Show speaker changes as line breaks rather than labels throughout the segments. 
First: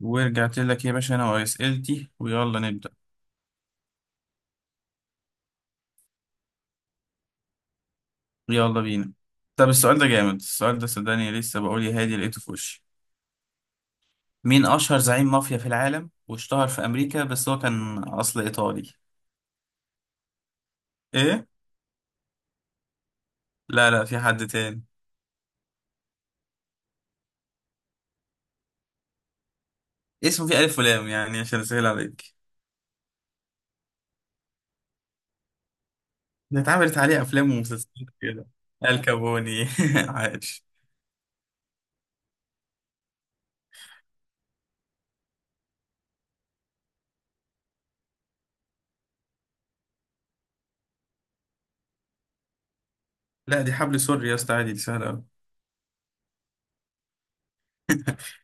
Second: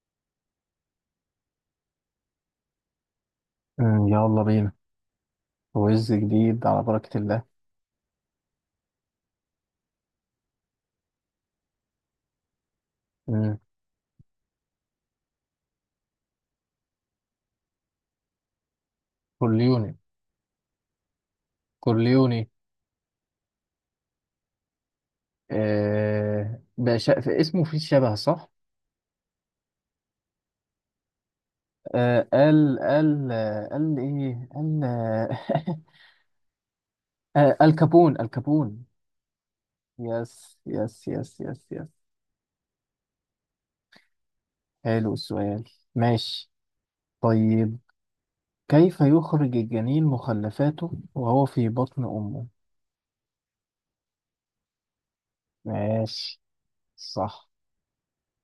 ورجعت لك يا باشا انا واسئلتي ويلا نبدا.
يلا بينا. ويز جديد على بركة الله.
يلا بينا. طب السؤال ده جامد، السؤال ده صدقني لسه بقول يا هادي لقيته في وشي.
مم.
مين اشهر زعيم مافيا في العالم واشتهر في امريكا بس هو كان اصل ايطالي؟
كورليوني.
ايه.
كورليوني.
لا لا، في حد تاني.
آه بقى في اسمه فيه شبه صح؟
اسمه فيه الف ولام يعني عشان اسهل
آه،
عليك.
قال ايه؟ قال آه.
ده اتعملت عليه افلام
آه،
ومسلسلات كده.
الكابون.
الكابوني
يس
عاش.
يس يس يس يس. حلو السؤال. ماشي. طيب، كيف يخرج الجنين مخلفاته وهو في بطن أمه؟
لا دي حبل سوري يا اسطى، عادي دي سهله قوي.
ماشي. صح.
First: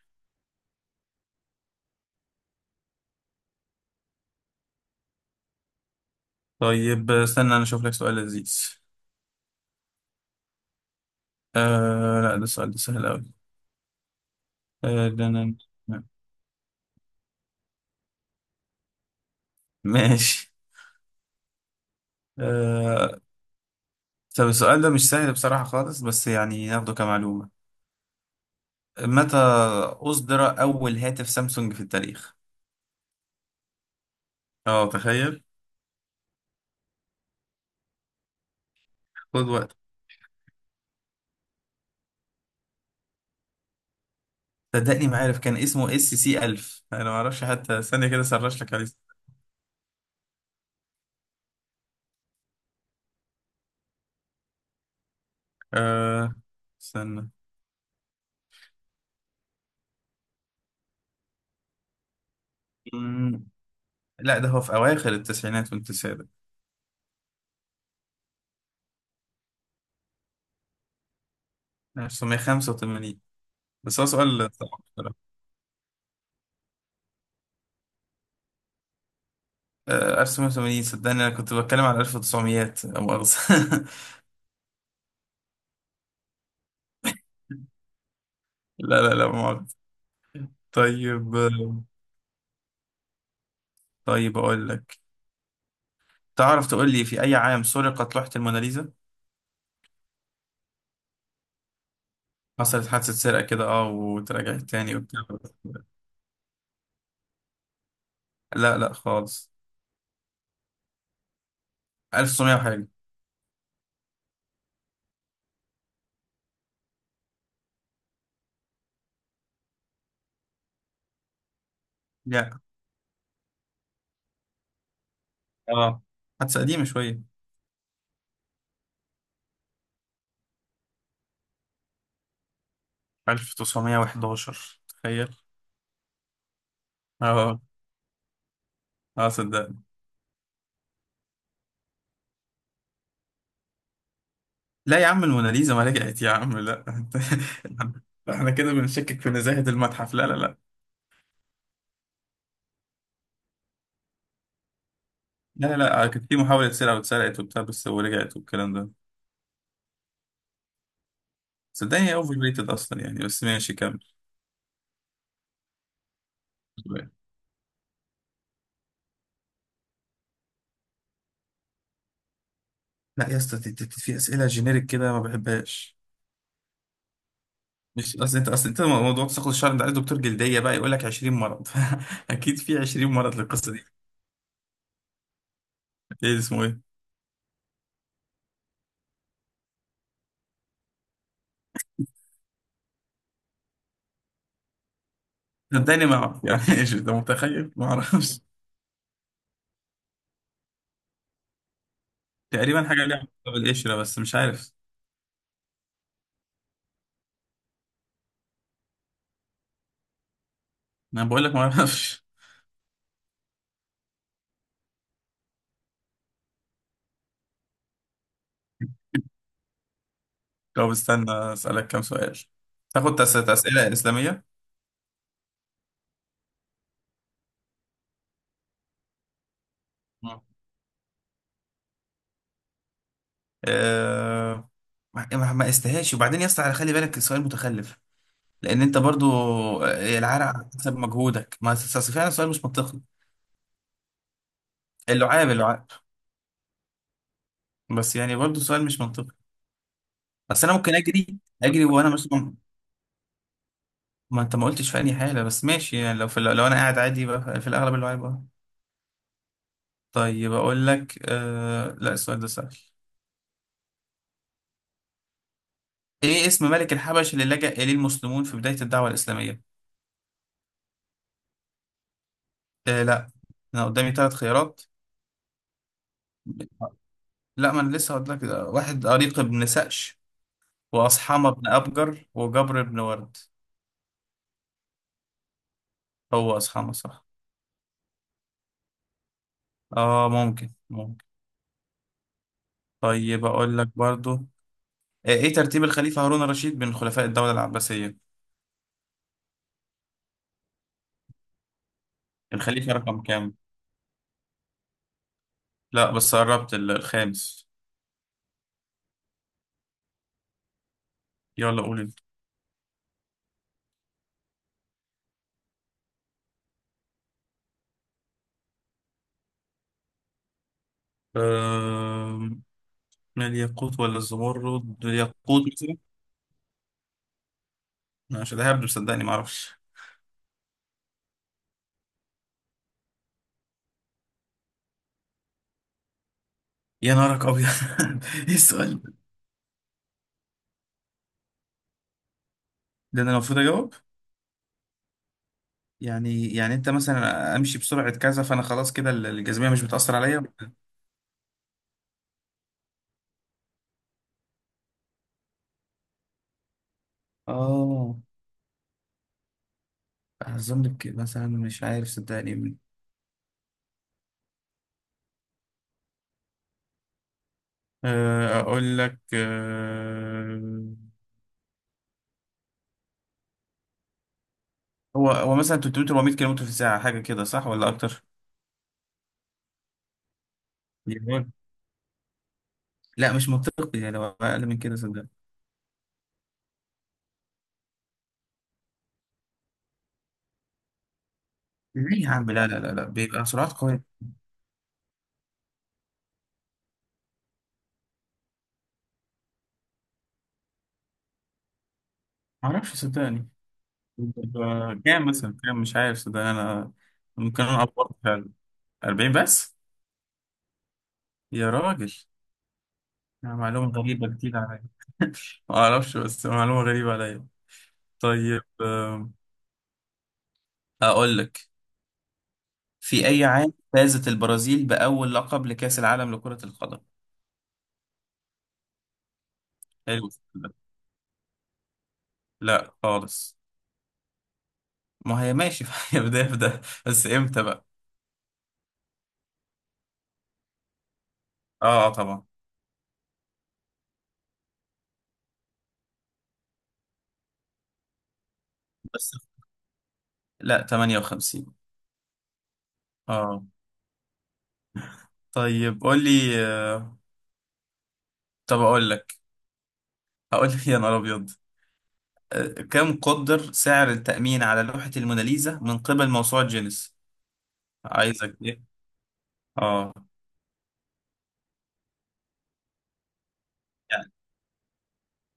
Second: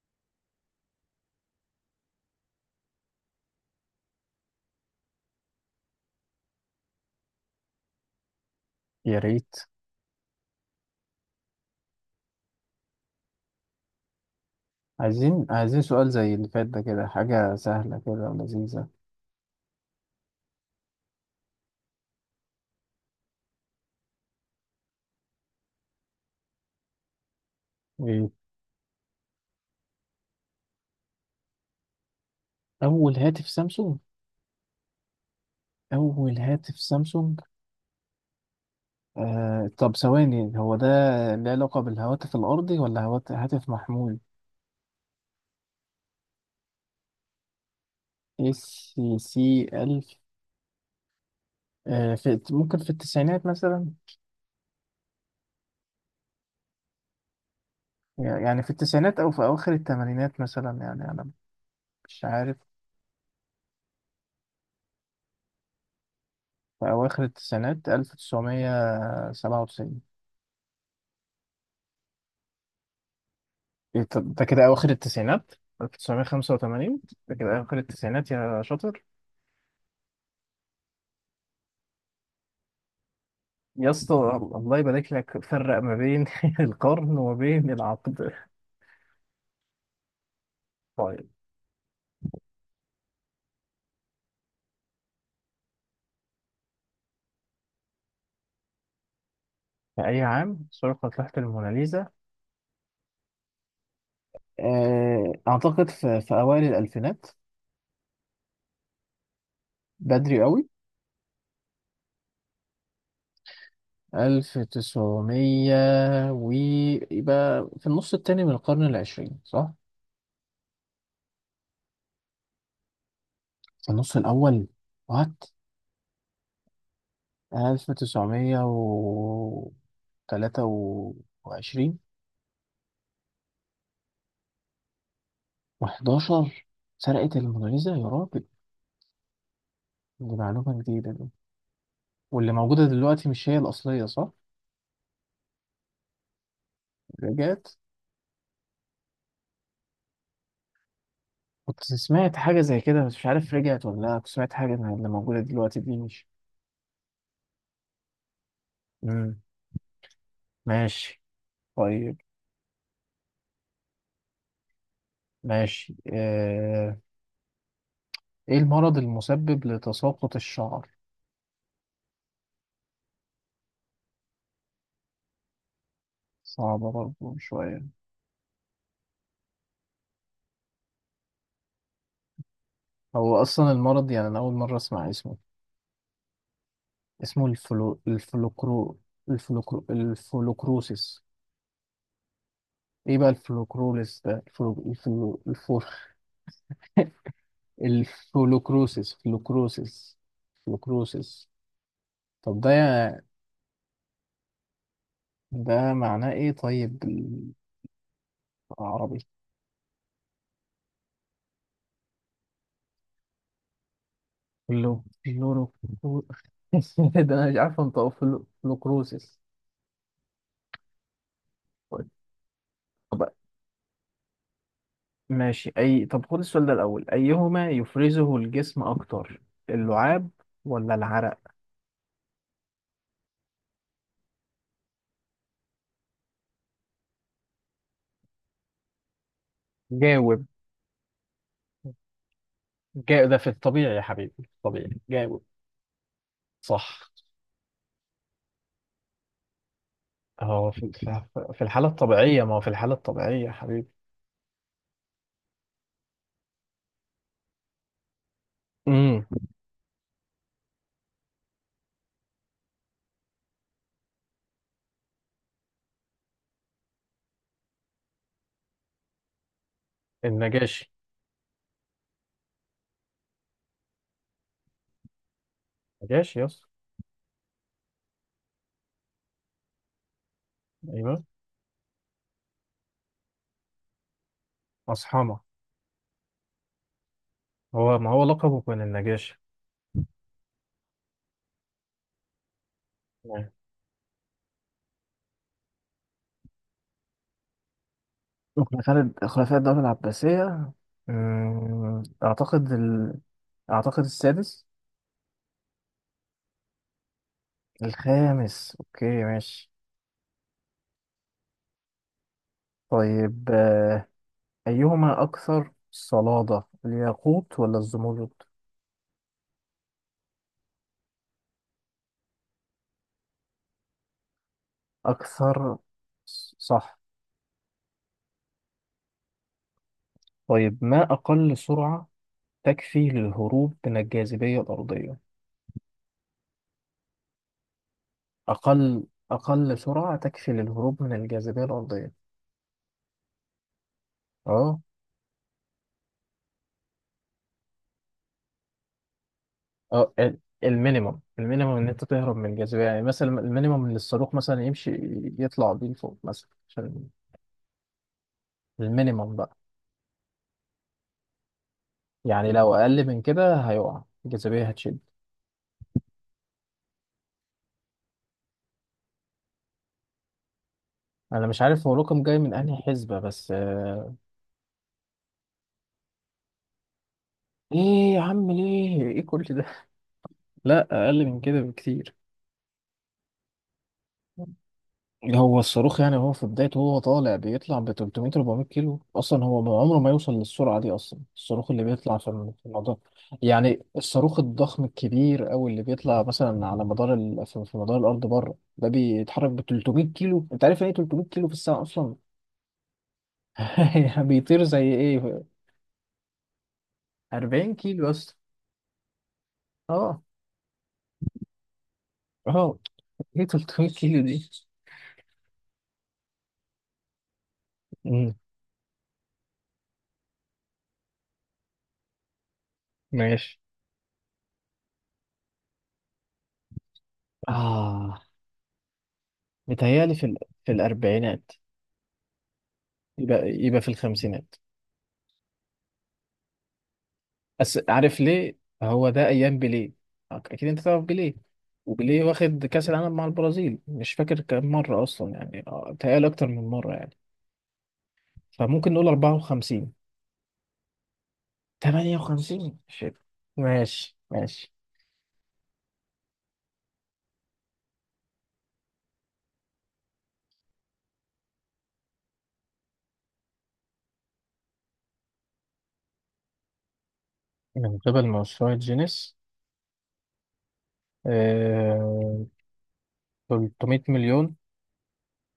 طيب استنى انا اشوف لك سؤال لذيذ.
يا ريت.
آه لا، ده السؤال ده سهل قوي. آه ده أنا.
عايزين سؤال زي اللي فات ده، كده حاجة سهلة كده ولذيذة.
ماشي. آه، طب السؤال ده مش سهل بصراحة خالص، بس يعني ناخده كمعلومة.
إيه؟
متى أصدر أول هاتف سامسونج في التاريخ؟
أول هاتف سامسونج.
اه تخيل.
أول هاتف سامسونج.
خد
آه،
وقت.
طب ثواني، هو ده له علاقة بالهواتف الأرضي ولا هاتف محمول؟
صدقني ما عارف، كان اسمه اس سي 1000، انا ما اعرفش حتى، ثانية كده
اس
سرش لك عليه.
سي ألف. آه، في ممكن في التسعينات مثلا،
أه. استنى.
يعني في التسعينات أو في أواخر الثمانينات مثلا، يعني أنا مش عارف.
مم، لا ده هو في أواخر التسعينات والتسعينات.
في أواخر التسعينات، ألف تسعمية سبعة وتسعين.
1985. بس هو
ده
سؤال
كده
صعب
اواخر
بصراحة.
التسعينات. 1985 ده كده اواخر التسعينات يا شاطر.
1980، صدقني انا كنت بتكلم على 1900 لا مؤاخذة.
يا اسطى، الله يبارك لك، فرق ما بين القرن وما بين العقد.
لا لا، لا مؤاخذة.
طيب،
طيب، طيب أقول لك. تعرف تقول لي في أي عام سرقت لوحة الموناليزا؟
في اي عام سرقت لوحة الموناليزا؟
حصلت حادثة سرقة كده وتراجعت تاني وبتاع.
آه، اعتقد في اوائل الالفينات.
لا لا خالص.
بدري قوي.
1900 وحاجة.
1900 ويبقى في النص التاني من القرن العشرين، صح؟
لا.
في النص الاول. وات.
اه، حادثة قديمة شوية.
1923.
1911 تخيل.
و11، سرقت
اه.
الموناليزا يا راجل؟
اه صدق.
دي معلومة جديدة دي. واللي موجودة دلوقتي مش هي الأصلية صح؟
لا يا عم، الموناليزا ما رجعت يا عم، لا. انت،
رجعت.
احنا كده بنشكك في نزاهة المتحف، لا لا لا.
كنت سمعت حاجة زي كده، بس مش عارف رجعت ولا لا. كنت سمعت حاجة إن اللي موجودة
لا
دلوقتي دي
لا،
مش.
كان في محاولة سرقة واتسرقت وبتاع بس ورجعت والكلام ده.
مم. ماشي.
صدقني هي
طيب.
اوفر ريتد اصلا يعني، بس ماشي كمل.
ماشي. آه... إيه المرض المسبب لتساقط الشعر؟
لا يا اسطى، في اسئله جينيريك كده ما بحبهاش.
صعبة برضه شوية.
مش اصل انت اصل انت موضوع تساقط الشعر، انت عايز دكتور جلديه بقى يقول لك 20 مرض. اكيد في 20 مرض
هو أصلا
للقصه دي.
المرض يعني أنا أول مرة أسمع اسمه.
ايه اسمه ايه؟
اسمه الفلوكرو. الفلوكرو، الفلوكروسيس. إيه بقى الفلوكروليس ده؟ الفو...
صدقني ما اعرف يعني ايش انت متخيل؟ ما اعرفش.
الفلوكروسس، فلوكروسس، فلوكروسس. طب ده،
تقريبا حاجه ليها علاقه بالقشره بس مش عارف.
ده معناه ايه طيب، بالعربي؟
انا بقول لك ما اعرفش.
فلورو، فلو- ده انا مش عارف انطقه، فلوكروسس.
طب استنى اسالك كام سؤال. تاخد
طب
اسئله اسلاميه.
ماشي، اي طب خد السؤال ده الاول: ايهما يفرزه الجسم اكتر، اللعاب ولا العرق؟
أه... ما استهاش، وبعدين يا اسطى خلي بالك السؤال متخلف. لان انت برضو،
جاوب.
العرق على حسب مجهودك، ما أصل- أصل فعلا سؤال مش منطقي.
ده في الطبيعي يا حبيبي، في الطبيعي، جاوب.
اللعاب.
صح.
بس يعني برضو سؤال مش منطقي. بس
اهو
انا ممكن
في
اجري.
في
اجري
الحالة
وانا مش
الطبيعية، ما هو في الحالة الطبيعية يا حبيبي.
ما انت ما قلتش في اي حاله، بس ماشي. يعني لو لو انا قاعد عادي يبقى في الاغلب اللعاب، أه.
امم.
طيب اقول لك، لا السؤال ده سهل. ايه اسم ملك الحبش اللي لجأ اليه المسلمون في بدايه الدعوه الاسلاميه؟
النجاشي.
آه لا، انا قدامي ثلاث خيارات.
نجاشي، يس.
لا ما انا لسه هقول لك. واحد اريق بن سقش،
ايوه،
وأصحمة بن أبجر، وجبر بن ورد.
مصحمة.
هو أصحابنا صح.
هو ما هو لقبه كان النجاشي.
اه ممكن ممكن. طيب
تمام.
أقول لك برضو، ايه ترتيب الخليفة هارون الرشيد بين خلفاء الدولة العباسية؟
خلافة خلفاء الدولة العباسية. أمم، أعتقد
الخليفة
ال...
رقم كام؟
أعتقد السادس.
لا بس قربت، الخامس.
الخامس، أوكي ماشي.
يلا قول انت.
طيب آه، أيهما أكثر صلادة، الياقوت ولا الزمرد؟
آم، الياقوت ولا الزمرد؟ الياقوت
أكثر.
مثلا.
صح.
أنا مش ههبد، صدقني ما اعرفش.
طيب، ما أقل سرعة تكفي للهروب من الجاذبية الأرضية؟
يا نارك ابيض. ايه السؤال
أقل.
ده؟
أقل سرعة تكفي للهروب من الجاذبية الأرضية.
ده انا المفروض اجاوب؟
أه.
يعني يعني انت مثلا امشي بسرعة كذا فانا خلاص كده الجاذبية مش
اه،
بتأثر عليا.
المينيمم. المينيمم ان انت تهرب من الجاذبيه، يعني مثلا المينيمم ان الصاروخ مثلا يمشي، يطلع بيه لفوق مثلا عشان.
اه،
المينيمم بقى،
اظن كده مثلا، مش عارف
يعني لو
صدقني.
اقل من كده هيقع، الجاذبيه هتشد.
اقول لك،
انا مش عارف هو رقم جاي من انهي حسبه، بس آه،
هو هو مثلا 300 400 كيلو متر في الساعه حاجه كده، صح ولا
ايه يا
اكتر؟
عم، ليه ايه كل ده؟ لا اقل من
يقول،
كده بكتير.
لا مش منطقي، يعني لو اقل من كده صدقني.
هو الصاروخ يعني، هو في بدايته هو طالع، بيطلع ب 300 400 كيلو اصلا، هو عمره ما يوصل للسرعه دي اصلا الصاروخ اللي بيطلع
ليه يا عم،
في
لا لا لا
المدار.
لا، بيبقى سرعات
يعني
قويه.
الصاروخ الضخم الكبير او اللي بيطلع مثلا على مدار ال... في مدار الارض بره، ده بيتحرك ب 300 كيلو؟ انت عارف يعني ايه 300 كيلو في الساعه اصلا؟
ما اعرفش صدقني.
يعني بيطير زي
بيبقى كام
ايه؟
مثلا؟ كام؟ مش عارف صدقني انا. ممكن
40
انا
كيلو
افكر
بس.
فعلا. 40 بس؟
اه.
يا راجل.
اه ايه 300
معلومه
كيلو
غريبه
دي؟
جديده عليا. ما اعرفش، بس معلومه غريبه عليا.
امم.
طيب، اقول لك. في اي
ماشي.
عام فازت البرازيل باول لقب لكاس العالم لكره القدم؟
اه، متهيألي في
حلو.
ال... في
ده،
الاربعينات.
لا
يبقى
خالص.
في الخمسينات.
ما هي ماشي هي بداية في ده، بس امتى
بس
بقى؟
عارف ليه؟ هو ده ايام بيليه، اكيد انت تعرف بيليه.
اه،
وبيليه
طبعا.
واخد كاس العالم مع البرازيل، مش فاكر كام مره اصلا، يعني آه، بيتهيألي اكتر من مره يعني. فممكن نقول
بس
54.
لا، 58.
58، شيت.
اه.
ماشي ماشي.
طيب قول لي، طب اقول لك. هقول لك يا نهار ابيض. كم قدر سعر التأمين على لوحة الموناليزا من قبل موسوعة جينيس؟
من قبل
عايزك
مشروع
ايه.
جينيس.
اه
آه... 300
يعني،
مليون.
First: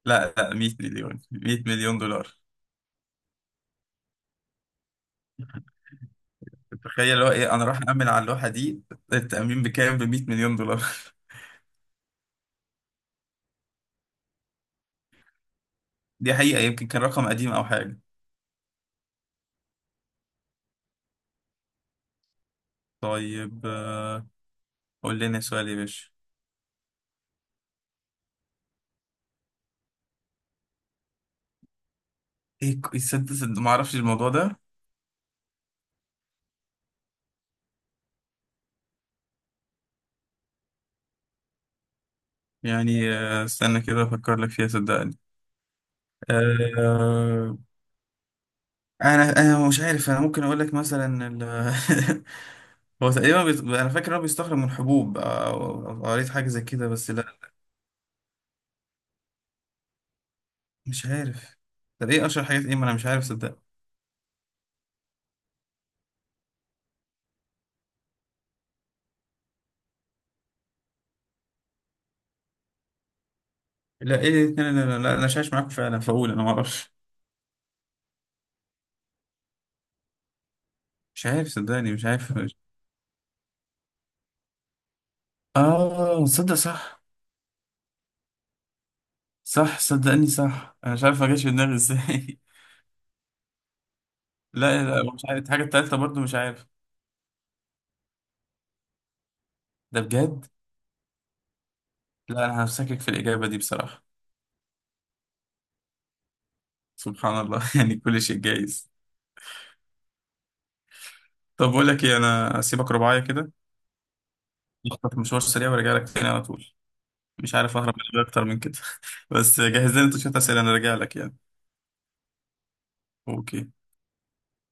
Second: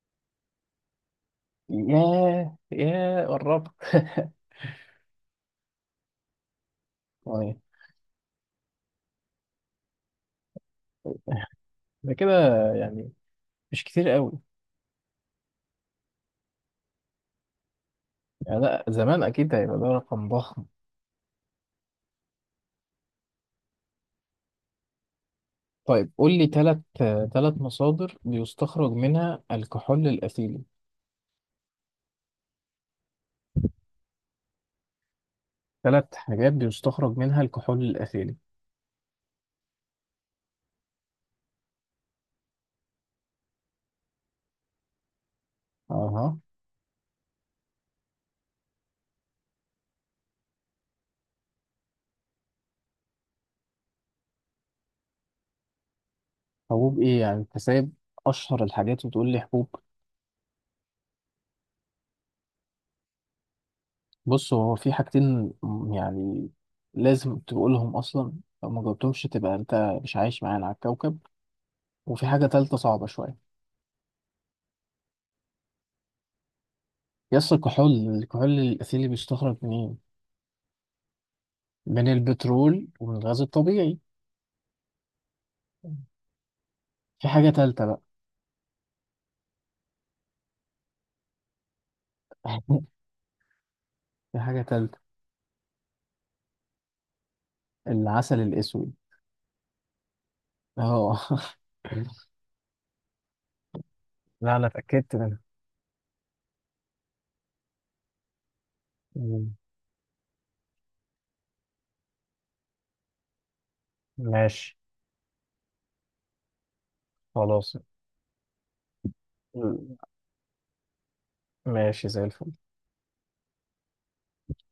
لا لا، 100 مليون، 100 مليون دولار.
ياه ياه، قربت.
تخيل، هو ايه
طيب،
انا راح أأمن على اللوحة دي. التأمين بكام؟ ب 100 مليون دولار.
ده كده يعني مش كتير قوي.
دي حقيقة يمكن كان رقم قديم او حاجة.
يعني لا، زمان اكيد هيبقى ده رقم ضخم.
طيب، قول لنا سؤال يا باشا.
طيب قول لي ثلاث، ثلاث مصادر بيستخرج منها الكحول الأثيلي.
ايه صدق صدق ما اعرفش الموضوع ده.
ثلاث حاجات بيستخرج منها الكحول الأثيلي.
يعني استنى كده افكر لك فيها صدقني.
أها.
آه، انا مش عارف. انا ممكن اقول لك مثلا هو تقريبا انا فاكر إن هو بيستخرج من حبوب، أو أو قريت حاجه زي كده
حبوب
بس
إيه يعني؟
لا.
أنت سايب أشهر الحاجات وتقول لي حبوب؟
مش عارف. طب ايه اشهر حاجات ايه، ما انا مش عارف صدقني.
بص، هو في حاجتين يعني لازم تقولهم أصلا، لو ما جاوبتهمش تبقى أنت مش عايش معانا على الكوكب. وفي حاجة تالتة صعبة شوية.
لا ايه، لا لا لا، لا انا شايف معاكم فعلا فاقول انا ما اعرفش.
يس، الكحول. الكحول الأثيلي بيستخرج منين؟
مش عارف صدقني، مش
من
عارف.
البترول ومن الغاز الطبيعي.
اه صدق صح.
في حاجة تالتة بقى.
صح صدقني صح، انا مش عارف ما جاش في دماغي ازاي.
في حاجة
لا
تالتة.
لا، مش عارف الحاجة التالتة، برضو مش عارف.
العسل الأسود.
ده بجد؟
اه.
لا أنا همسكك في الإجابة دي بصراحة.
لا انا اتاكدت منها.
سبحان الله يعني كل شيء جايز.
مم.
طب بقول لك إيه، أنا أسيبك رباعية كده،
ماشي.
أخطف مشوار سريع وأرجع لك تاني على طول. مش
خلاص.
عارف أهرب من الإجابة أكتر من كده. بس جهز
مم.
لنا أنت شوية أسئلة، أنا راجع لك يعني.
ماشي زي الفل.
أوكي.